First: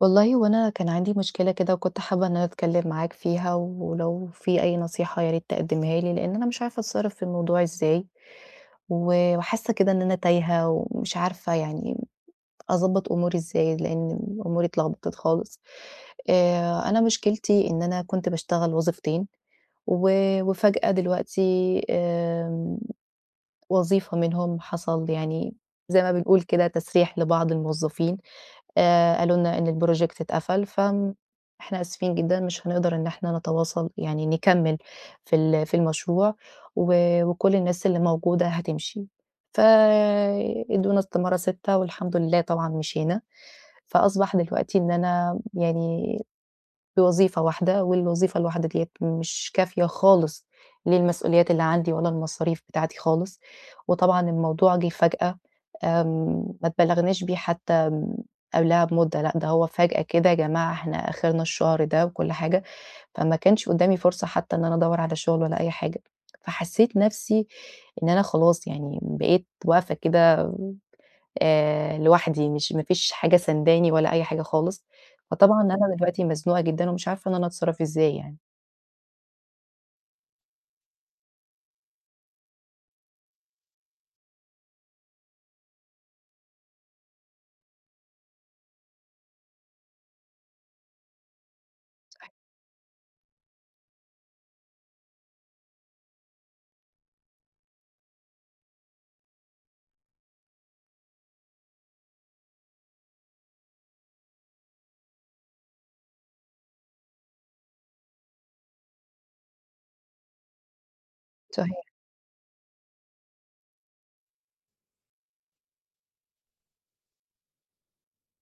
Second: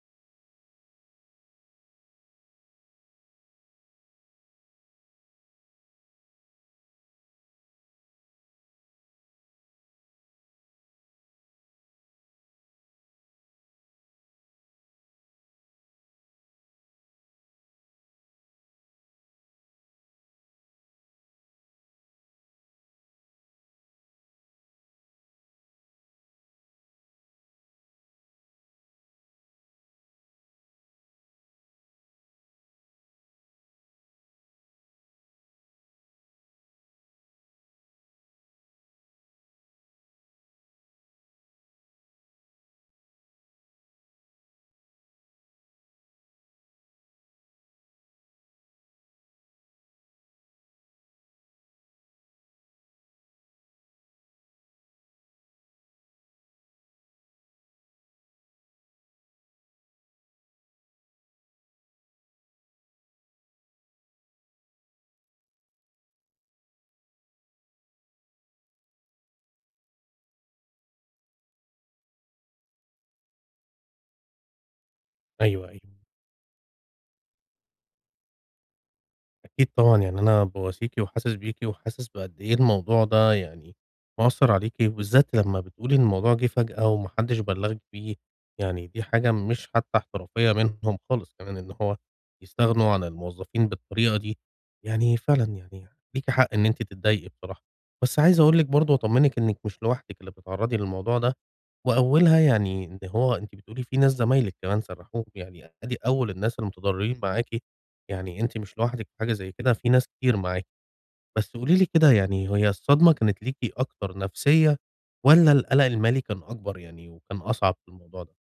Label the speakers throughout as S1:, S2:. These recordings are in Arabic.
S1: والله هو أنا كان عندي مشكلة كده وكنت حابة إن أنا أتكلم معاك فيها، ولو في أي نصيحة يا ريت تقدمها لي، لأن أنا مش عارفة أتصرف في الموضوع إزاي، و وحاسة كده إن أنا تايهة ومش عارفة يعني أضبط أموري إزاي، لأن أموري اتلخبطت خالص. أنا مشكلتي إن أنا كنت باشتغل وظيفتين، و وفجأة دلوقتي وظيفة منهم حصل يعني زي ما بنقول كده تسريح لبعض الموظفين. قالوا لنا إن الproject اتقفل، فآمم إحنا آسفين جدًا مش هنقدر إن إحنا نتواصل يعني نكمّل في المشروع و وكل الناس اللي موجودة هتمشي. ف ادونا استمارة 6 والحمد لله طبعًا مشينا، فأصبح دلوقتي إن أنا يعني بوظيفة واحدة، والوظيفة الواحدة ديّة مش كافية خالص للمسؤوليات اللي عندي ولا المصاريف بتاعتي خالص، وطبعًا الموضوع جِه فجأة، ما اتبلغناش بيه حتى قبلها بمدة، لأ ده هو فجأة كده يا جماعة إحنا آخرنا الشهر ده وكل حاجة، فما كانش قدامي فرصة حتى إن أنا أدوّر على شغل ولا أي حاجة، فحسيت نفسي إن أنا خلاص يعني بقيت واقفة كده لوحدي، مش ما فيش حاجة سانداني ولا أي حاجة خالص، فطبعًا
S2: أيوه،
S1: أنا دلوقتي مزنوقة جدًا ومش عارفة إن أنا أتصرّف إزاي يعني.
S2: أكيد طبعًا، يعني أنا بواسيكِ وحاسس بيكِ وحاسس بقد إيه الموضوع ده يعني مأثّر عليكِ، وبالذات لمّا بتقولي إن الموضوع جِه فجأة وما حدّش بلّغِك بيه، يعني دي حاجة مش حتّى احترافية منهم خالص كمان إن هو يستغنوا عن الموظفين بالطريقة دي، يعني فعلًا يعني ليكِ حق إن أنتِ تتضايقي بصراحة، بس عايز أقول لِك برضه وأطمّنِك إنِّك مش لوحدِك اللي بتتعرّضي للموضوع ده. وأولها يعني إن هو أنتِ بتقولي في ناس زمايلِك كمان سَرّحوهم، يعني أدي أول الناس المتضرّرين معاكِ، يعني أنتِ مش لوحدِك في حاجة زي كده، في ناس كتير معاكِ. بس قولي
S1: صحيح.
S2: لي كده يعني هي الصدمة كانت ليكِ أكتر نفسية والّا القلق المالي كان أكبر يعني وكان أصعب في الموضوع ده؟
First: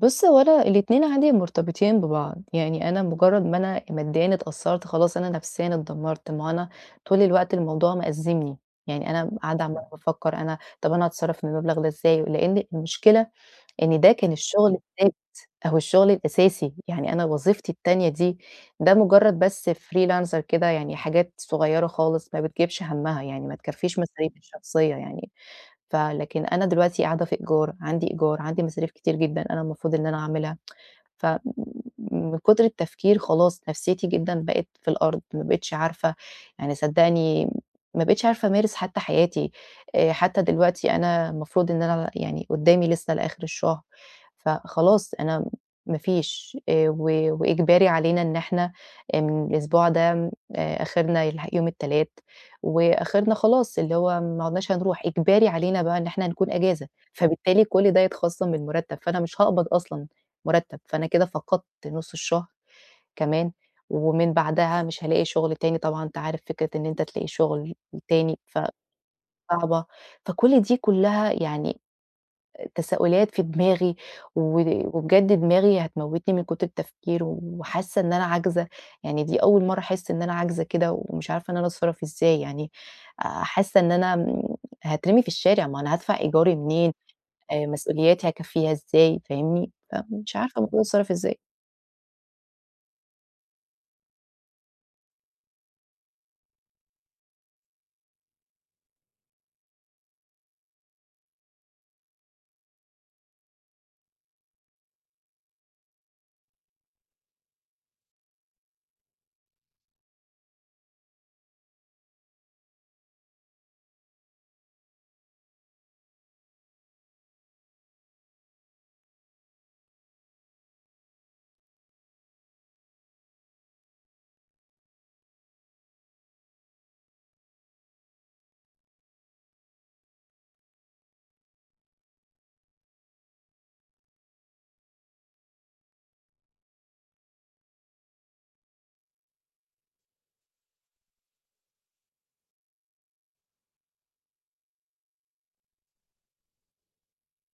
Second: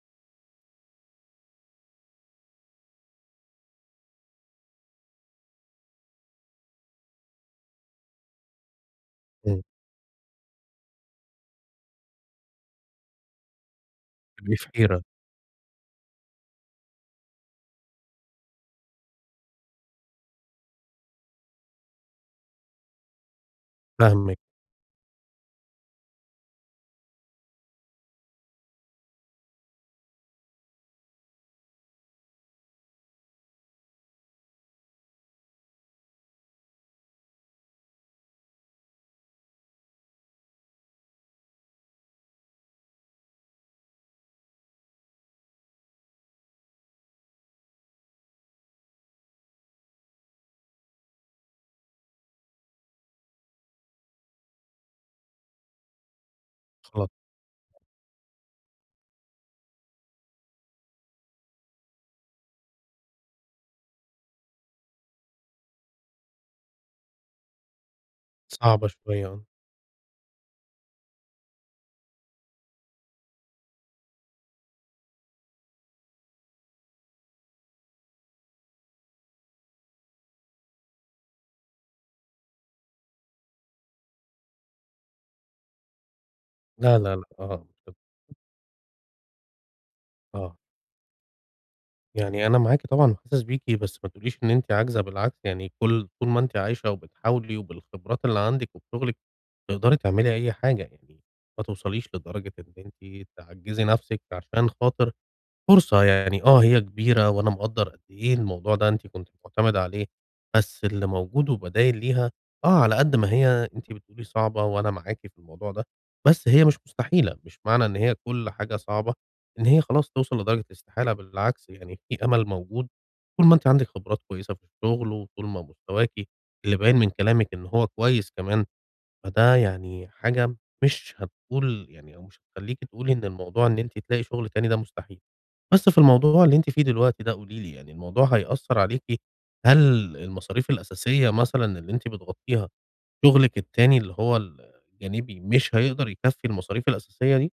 S1: بُص، هو أنا الاتنين عندي مرتبطين ببعض، يعني أنا مجرّد ما أنا ماديًا اتأثّرت خلاص أنا نفسيًا اتدمّرت، ما هو أنا طول الوقت الموضوع مأزّمني، يعني أنا
S2: إمم،
S1: قاعدة عمّالة بافكّر أنا طَب أنا هاتصرّف من المبلغ ده إزاي؟ لإن المشكلة إن ده كان
S2: بتبقي في
S1: الشغل
S2: حيرة،
S1: الثابت أو الشغل الأساسي، يعني أنا وظيفتي التانية دي ده مجرد بس freelancer كده يعني حاجات صغيرة خالص ما بتجيبش همّها، يعني ما تكفّيش مصاريفي
S2: فاهمِك،
S1: الشخصية يعني، فلكن أنا دلوقتي قاعدة في إيجار، عندي إيجار، عندي مصاريف كتير جدًا أنا المفروض إن أنا أعملها. ف من كتر التفكير خلاص نفسيتي جدًا بقت في الأرض، ما بقيتش عارفة يعني صدّقني ما بقيتش عارفة أمارس حتى حياتي. حتى دلوقتي أنا المفروض إن أنا يعني قدّامي لسه لآخر الشهر، فخلاص أنا ما فيش و وإجباري علينا إن إحنا من الأسبوع ده آخرنا يوم التلات، وآخرنا خلاص اللي هو ما عدناش هنروح، إجباري علينا بقى إن إحنا هنكون أجازة،
S2: خلاص
S1: فبالتالي كل ده يتخصم من المرتب، فأنا مش هاقبض أصلًا مُرتّب، فأنا كده فقدت نُص الشهر كمان، ومن بعدها مش هالاقي شغل تاني، طبعًا أنت عارف فكرة إن أنت تلاقي شغل تاني
S2: صعبة شوية آه.
S1: فصعبة، فكل دي كلّها يعني تساؤلات في دماغي، و وبجد دماغي هتموتني من كتر التفكير، وحاسة إن أنا عاجزة، يعني دي أول مرّة أحس إن أنا عاجزة كده، ومش عارفة إن أنا أتصرّف إزاي يعني. حاسة إن أنا هاترمي في الشارع، ما أنا هادفع إيجاري منين،
S2: لا، لا، لأ، آه،
S1: مسؤولياتي هاكفّيها إزاي، فاهمني؟ فمش
S2: آه.
S1: عارفة المفروض أتصرّف إزاي.
S2: يعني أنا معاكِ طبعًا وحاسس بيكِ، بس ما تقوليش إن أنتِ عاجزة بالعكس، يعني كل طول ما أنتِ عايشة وبتحاولي وبالخبرات اللي عندِك وبشغلِك تقدري تعملي أي حاجة، يعني ما توصليش لدرجة إن أنتِ تعجّزي نَفْسِك عشان خاطر فرصة يعني آه، هي كبيرة وأنا مقدّر قد إيه الموضوع ده أنتِ كنتِ مُعتمدة عليه، بس اللي موجود وبدايل ليها آه، على قد ما هي أنتِ بتقولي صعبة وأنا معاكِ في الموضوع ده، بس هي مش مستحيلة، مش معنى إن هي كل حاجة صعبة إن هي خلاص توصل لدرجة الاستحالة، بالعكس يعني في أمل موجود طول ما أنتِ عندِك خبرات كويسة في الشغل وطول ما مستواكِ اللي باين من كلامِك إن هو كويس كمان، فده يعني حاجة مش هتقول يعني أو مش هتخلّيكِ تقولي إن الموضوع إن أنتِ تلاقي شغل تاني ده مستحيل. بس في الموضوع اللي أنتِ فيه دلوقتي ده قولي لي يعني الموضوع هيأثّر عليكِ، هل المصاريف الأساسية مثلًا اللي أنتِ بتغطّيها شغلِك التاني اللي هو الجانبي مش هيقدر يكفّي المصاريف الأساسية دي؟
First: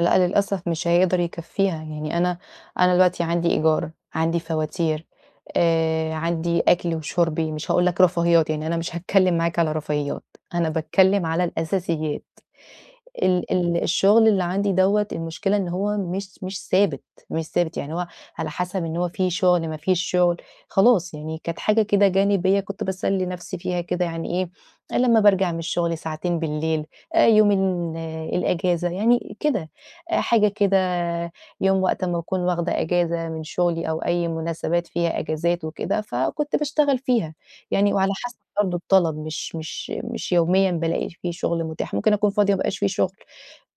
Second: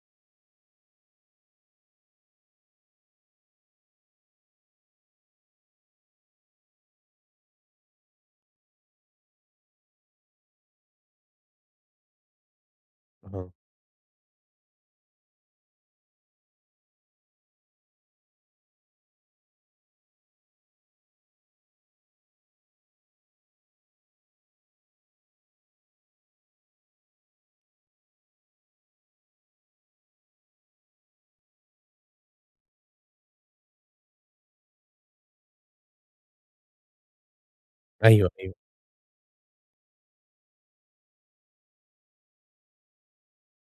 S1: لأ، للأسف مش هيقدر يكفّيها، يعني أنا دلوقتي عندي إيجار، عندي فواتير، عندي أكلي وشُربي، مش هاقول لك رفاهيات، يعني أنا مش هاتكلّم معاك على رفاهيات، أنا باتكلّم على الأساسيات.
S2: أها.
S1: ال ال الشغل اللي عندي دوّة المشكلة إن هو مش ثابت، مش ثابت، يعني هو على حسب إن هو في شغل، ما فيش شغل، خلاص يعني كانت حاجة كده جانبية كنت باسلي نفسي فيها كده يعني إيه، لمّا بارجع من الشغل ساعتين بالليل، يوم الأجازة، يعني كده، حاجة كده يوم وقت أمّا أكون واخدة أجازة من شغلي أو أي مناسبات فيها أجازات وكده، فكنت باشتغل فيها. يعني وعلى
S2: أيوه،
S1: حسب
S2: أيوه،
S1: برضه الطلب، مش يوميًا بالاقي فيه شغل متاح، ممكن أكون فاضية ما يبقاش فيه شغل،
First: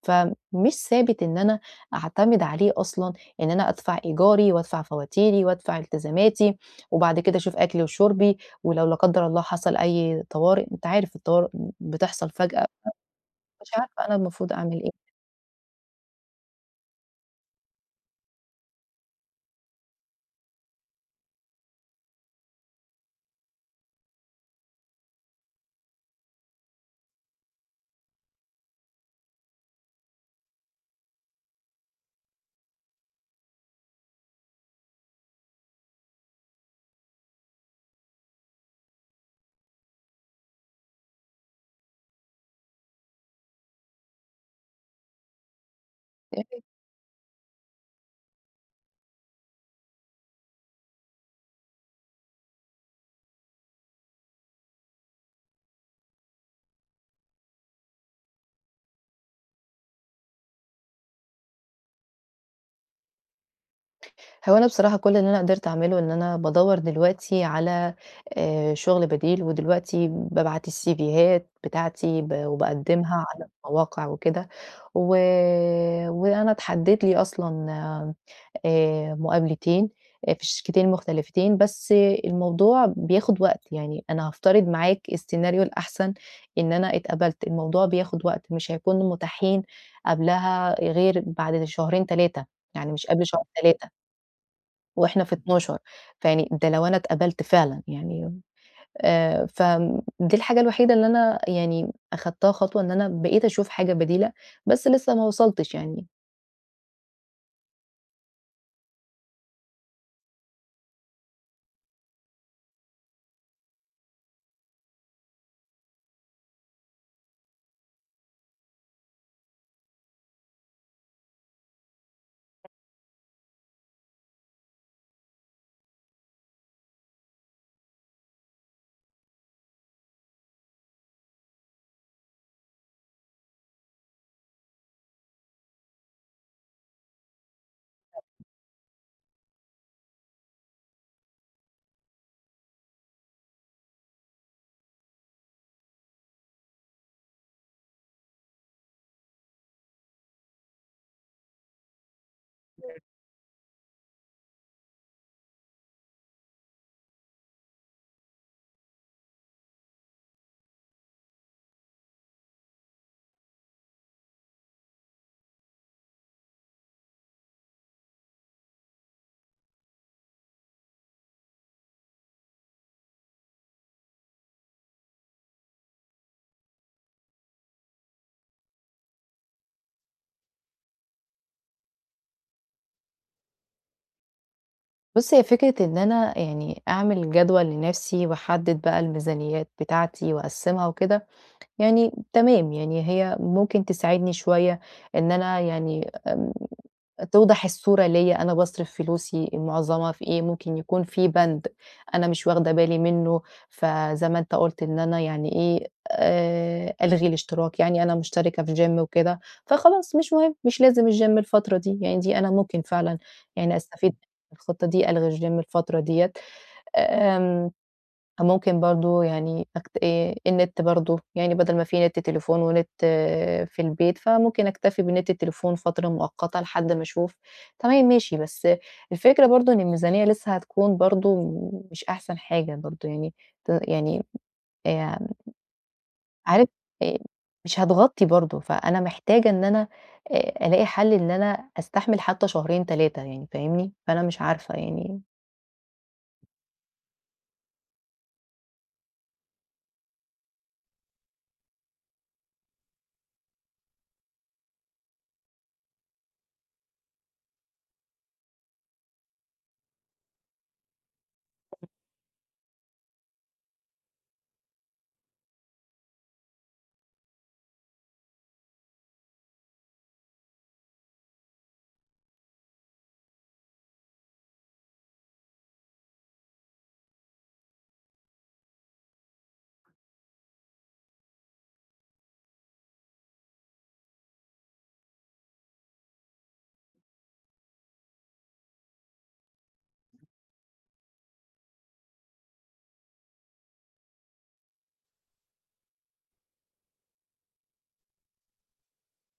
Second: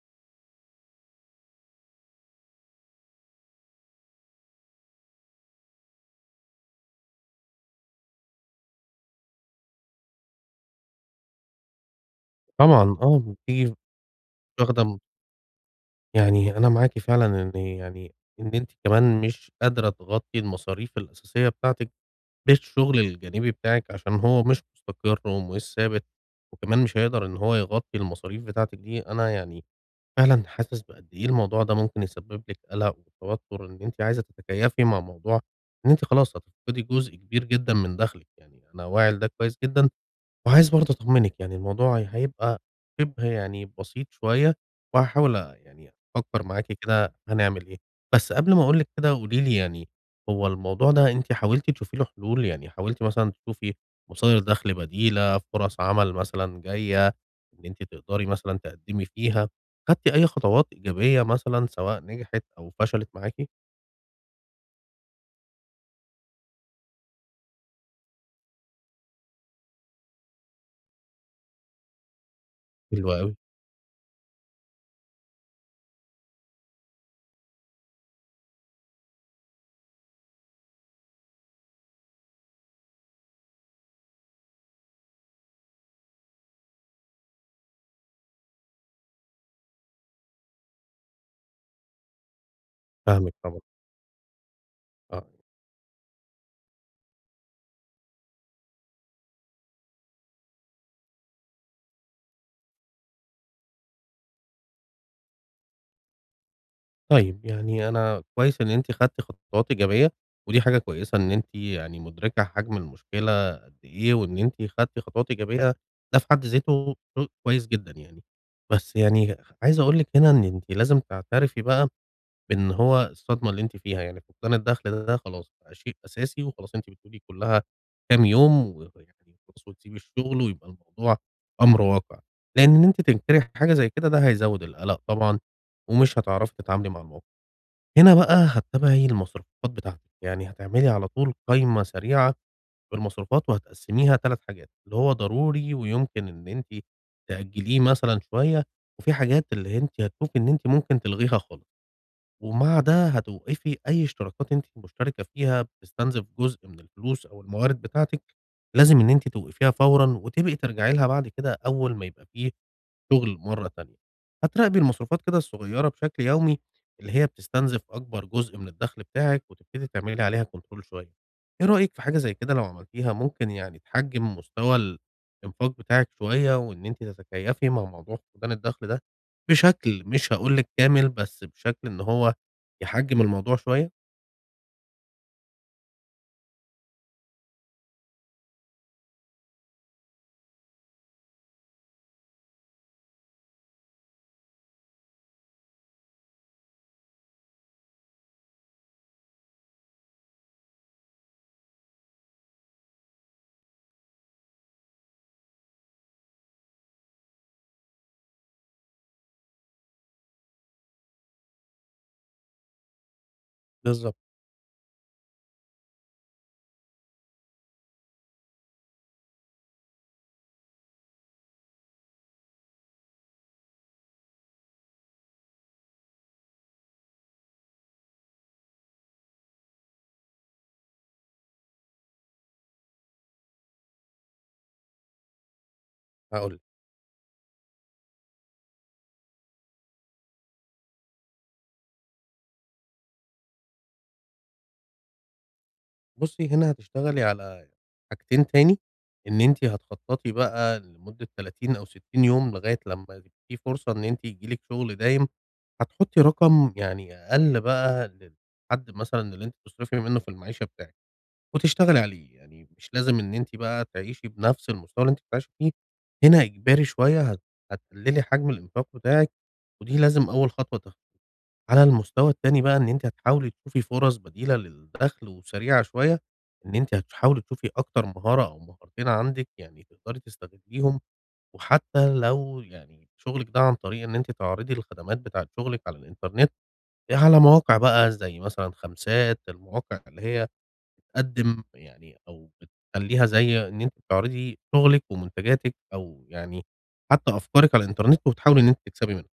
S1: فمش ثابت إن أنا أعتمد عليه أصلًا إن أنا أدفع إيجاري وأدفع فواتيري وأدفع التزاماتي، وبعد كده أشوف أكلي وشربي، ولو لا قدر الله حصل أي طوارئ، أنت عارف الطوارئ بتحصل فجأة،
S2: طبعًا آه،
S1: مش
S2: بتيجي
S1: عارفة أنا المفروض أعمل
S2: واخدة
S1: إيه.
S2: م يعني أنا معاكِ فعلًا إن يعني إن أنتِ كمان مش قادرة تغطّي المصاريف الأساسية بتاعتِك بالشغل الجانبي بتاعِك عشان هو مش مستقر ومش ثابت، وكمان مش هيقدر إن هو يغطّي المصاريف بتاعتِك دي، أنا يعني فعلًا حاسس بقد إيه الموضوع ده ممكن يسبب لِك قلق وتوتر، إن أنتِ عايزة تتكيفي مع موضوع إن أنتِ خلاص هتفقدي جزء كبير جدًا من دخلِك، يعني أنا واعي لده كويس جدًا، وعايز برضه أطمّنِك، يعني الموضوع هيبقى شِبه يعني بسيط شوية، وهاحاول يعني أفكّر معاكِ كده هنعمل إيه. بس قبل ما أقول لِك كده قولي لي يعني هو الموضوع ده أنتِ حاولتِ تشوفي له حلول؟ يعني حاولتِ مثلًا تشوفي مصادر دَخْل بديلة، فرص عمل مثلًا جاية إن أنتِ تقدري مثلًا تقدّمي فيها، خدتِ أي خطوات إيجابية مثلًا سواء نجحت أو فشلت معاكِ؟
S1: هو أنا بصراحة كل اللي أنا قدرت أعمله إن أنا بادوّر دلوقتي على شُغل بديل، ودلوقتي بابعت السيفيهات بتاعتي
S2: حلو
S1: وباقدّمها
S2: أوي،
S1: على المواقع وكده، و وأنا اتحدّد لي أصلًا مقابلتين، آه، في شركتين مختلفتين، بس الموضوع بياخد وقت، يعني أنا هافترض معاك السيناريو الأحسن إن أنا اتقبلت، الموضوع بياخد وقت، مش هيكونوا متاحين قبلها غير بعد شهرين، 3 يعني مش قبل
S2: فاهمِك
S1: شهر،
S2: طبعًا،
S1: 3. وإحنا
S2: آه.
S1: في 12، فيعني ده لو أنا اتقبلت فعلًا يعني، فدي الحاجة الوحيدة اللي أنا يعني أخدتها خطوة إن أنا بقيت أشوف حاجة بديلة، بس لسه ما وصلتش يعني.
S2: طيب، يعني أنا كويس إن أنتِ خدتِ خطوات إيجابية، ودي حاجة كويسة إن أنتِ يعني مُدركة حجم المشكلة قد إيه، وإن أنتِ خدتِ خطوات إيجابية ده في حد ذاته شيء كويس جدًا يعني. بس يعني عايز أقول لِك هنا إن أنتِ لازم تعترفي بقى بإن هو الصدمة اللي أنتِ فيها، يعني فقدان الدخل ده خلاص بقى شيء أساسي، وخلاص أنتِ بتقولي كُلّها كام يوم ويعني خلاص وتسيبي الشغل ويبقى الموضوع أمر واقع، لإن إن أنتِ تنكري حاجة زي كده ده هيزوّد القلق طبعًا، ومش هتعرفي تتعاملي مع الموقف. هنا بقى هتتابعي المصروفات بتاعتِك، يعني هتعملي على طول قايمة سريعة بالمصروفات وهتقسّميها 3 حاجات، اللي هو ضروري ويمكن إن أنتِ تأجّليه مثلًا شوية، وفي حاجات اللي أنتِ هتشوفي إن أنتِ ممكن تلغيها خالص، ومع ده هتوقفي أي اشتراكات أنتِ مشتركة فيها بتستنزف جزء من الفلوس أو الموارد بتاعتِك، لازم إن أنتِ توقفيها فورًا وتبقي ترجعي لها بعد كده أول ما يبقى في شغل مرّة تانية. هتراقبي المصروفات كده الصغيّرة بشكل يومي اللي هي بتستنزف أكبر جزء من الدخل بتاعِك وتبتدي تعملي عليها control شوية. إيه رأيِك في حاجة زي كده لو عملتيها ممكن يعني تحجّم مستوى الإنفاق بتاعِك شوية وإن أنتِ تتكيّفي مع موضوع فقدان الدخل ده بشكل مش هاقول لِك كامل، بس بشكل إن هو يحجّم الموضوع شوية؟
S1: بُص هي فكرة إن أنا يعني أعمل جدول لنفسي وأحدد بقى الميزانيات بتاعتي وأقسمها وكده، يعني تمام يعني هي ممكن تساعدني شوية إن أنا يعني توضح الصورة ليّا أنا باصرف فلوسي معظمها في إيه، ممكن يكون في بند أنا مش واخدة بالي منّه، فزي ما أنت قُلت إن أنا يعني إيه، ألغي الاشتراك، يعني أنا مشتركة في gym وكده، فخلاص مش مهم، مش لازم الgym الفترة دي، يعني دي أنا ممكن فعلًا يعني أستفيد
S2: بالضبط.
S1: من الخطة دي، ألغي الgym الفترة ديّة. آمم ممكن برضه يعني أكت النت برضه، يعني بدل ما في نت تليفون ونت، آه، في البيت، فممكن أكتفي بنت التليفون فترة مؤقتة لحد ما أشوف. تمام ماشي، بس الفكرة برضه إن الميزانية لسه هتكون برضه مش أحسن حاجة برضه يعني ت يعني آآ
S2: هاقول
S1: عارف آآ مش هتغطي برضه، فأنا محتاجة إن أنا ألاقي حل إن أنا أستحمل حتى شهرين 3 يعني فاهمني؟ فأنا مش عارفة يعني.
S2: بُصّي، هنا هتشتغلي على حاجتين تاني، إن أنتِ هتخططي بقى لمدة 30 أو 60 يوم لغاية لمّا يبقى في فرصة إن أنتِ ييجي لِك شغل دايم، هتحطي رقم يعني أقل بقى للحد مثلًا اللي أنتِ بتصرفي منه في المعيشة بتاعِك، وتشتغلي عليه، يعني مش لازم إن أنتِ بقى تعيشي بنفس المستوى اللي أنتِ بتعيشي فيه، هنا إجباري شوية هتقللي حجم الإنفاق بتاعِك، ودي لازم أول خطوة على المستوى التاني بقى إن أنتِ هتحاولي تشوفي فرص بديلة للدخل وسريعة شوية، إن أنتِ هتحاولي تشوفي أكتر مهارة أو مهارتين عندِك يعني تقدري تستغليهم، وحتى لو يعني شغلِك ده عن طريق إن أنتِ تعرضي الخدمات بتاعة شغلِك على الإنترنت، على مواقع بقى زي مثلًا خمسات، المواقع اللي هي بتقدم يعني أو بتخلّيها زي إن أنتِ بتعرضي شغلِك ومنتجاتِك أو يعني حتى أفكارِك على الإنترنت وبتحاولي إن أنتِ تكسبي منها.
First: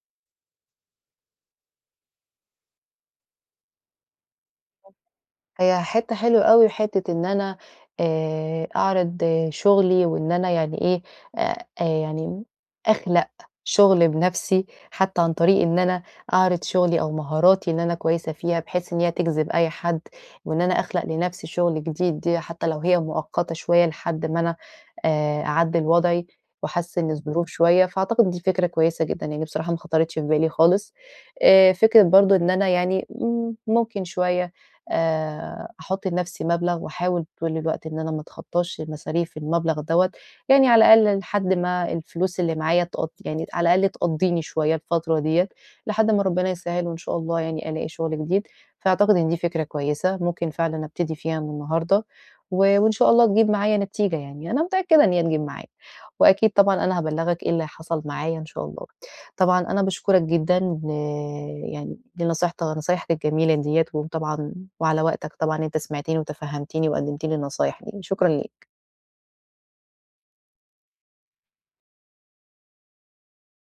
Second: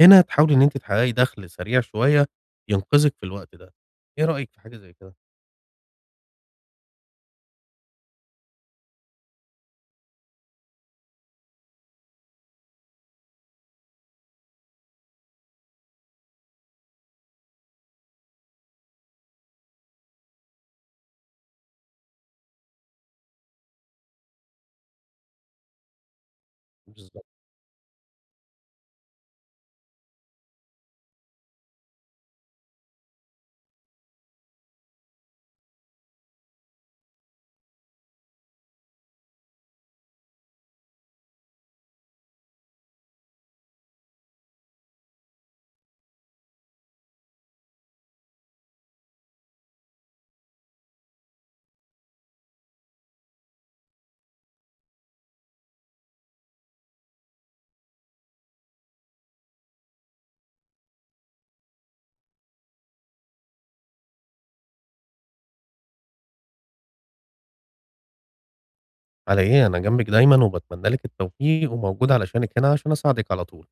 S2: هنا تحاولي إن أنتِ تحققي دخل سريع شوية ينقذِك في الوقت ده، إيه رأيك في حاجة زي كده؟
S1: هي حتّة حلوة أوي، حتّة إن أنا أعرض، آه، شغلي وإن أنا يعني إيه، يعني أخلق شغل بنَفْسي، حتّى عن طريق إن أنا أعرض شغلي أو مهاراتي اللي أنا كويسة فيها، بحيث إن هي تجذب أي حد، وإن أنا أخلق لنَفْسي شغل جديد دي حتّى لو هي مؤقتة شوية لحد ما أنا أعدِّل وضعي وأحسِّن
S2: بالضبط.
S1: الظروف شوية، فأعتقد دي فكرة كويسة جدًا، يعني بصراحة ما خطرتش في بالي خالص. فكرة برضه إن أنا يعني ممكن شوية أحُط لنَفْسي مبلغ وأحاول طول الوقت إن أنا ما اتخطّاش مصاريف المبلغ دوّة، يعني على الأقل لحد ما الفلوس اللي معايا تقض يعني على الأقل تقضّيني شوية الفترة ديّة، لحد ما ربنا يسهّل وإن شاء الله يعني ألاقي شُغل جديد، فأعتقد إن دي فكرة كويسة ممكن فعلًا أبتدي فيها من النهارده، و وإن شاء الله تجيب معايا نتيجة يعني، أنا متأكدة إن هي تجيب معايا، وأكيد طبعًا أنا هابلّغك إيه اللي حصل معايا إن شاء الله. طبعًا أنا باشكرك جدًا ل يعني لنصيحت نصايحك الجميلة ديّة، وطبعًا وعلى وقتك طبعًا أنت سمعتني وتفهّمتني وقدّمت لي النصايح دي، شكرًا ليك.
S2: على إيه، أنا جنبِك دايمًا وباتمنى لِك التوفيق وموجود علشانِك هنا عشان أساعدِك على طول.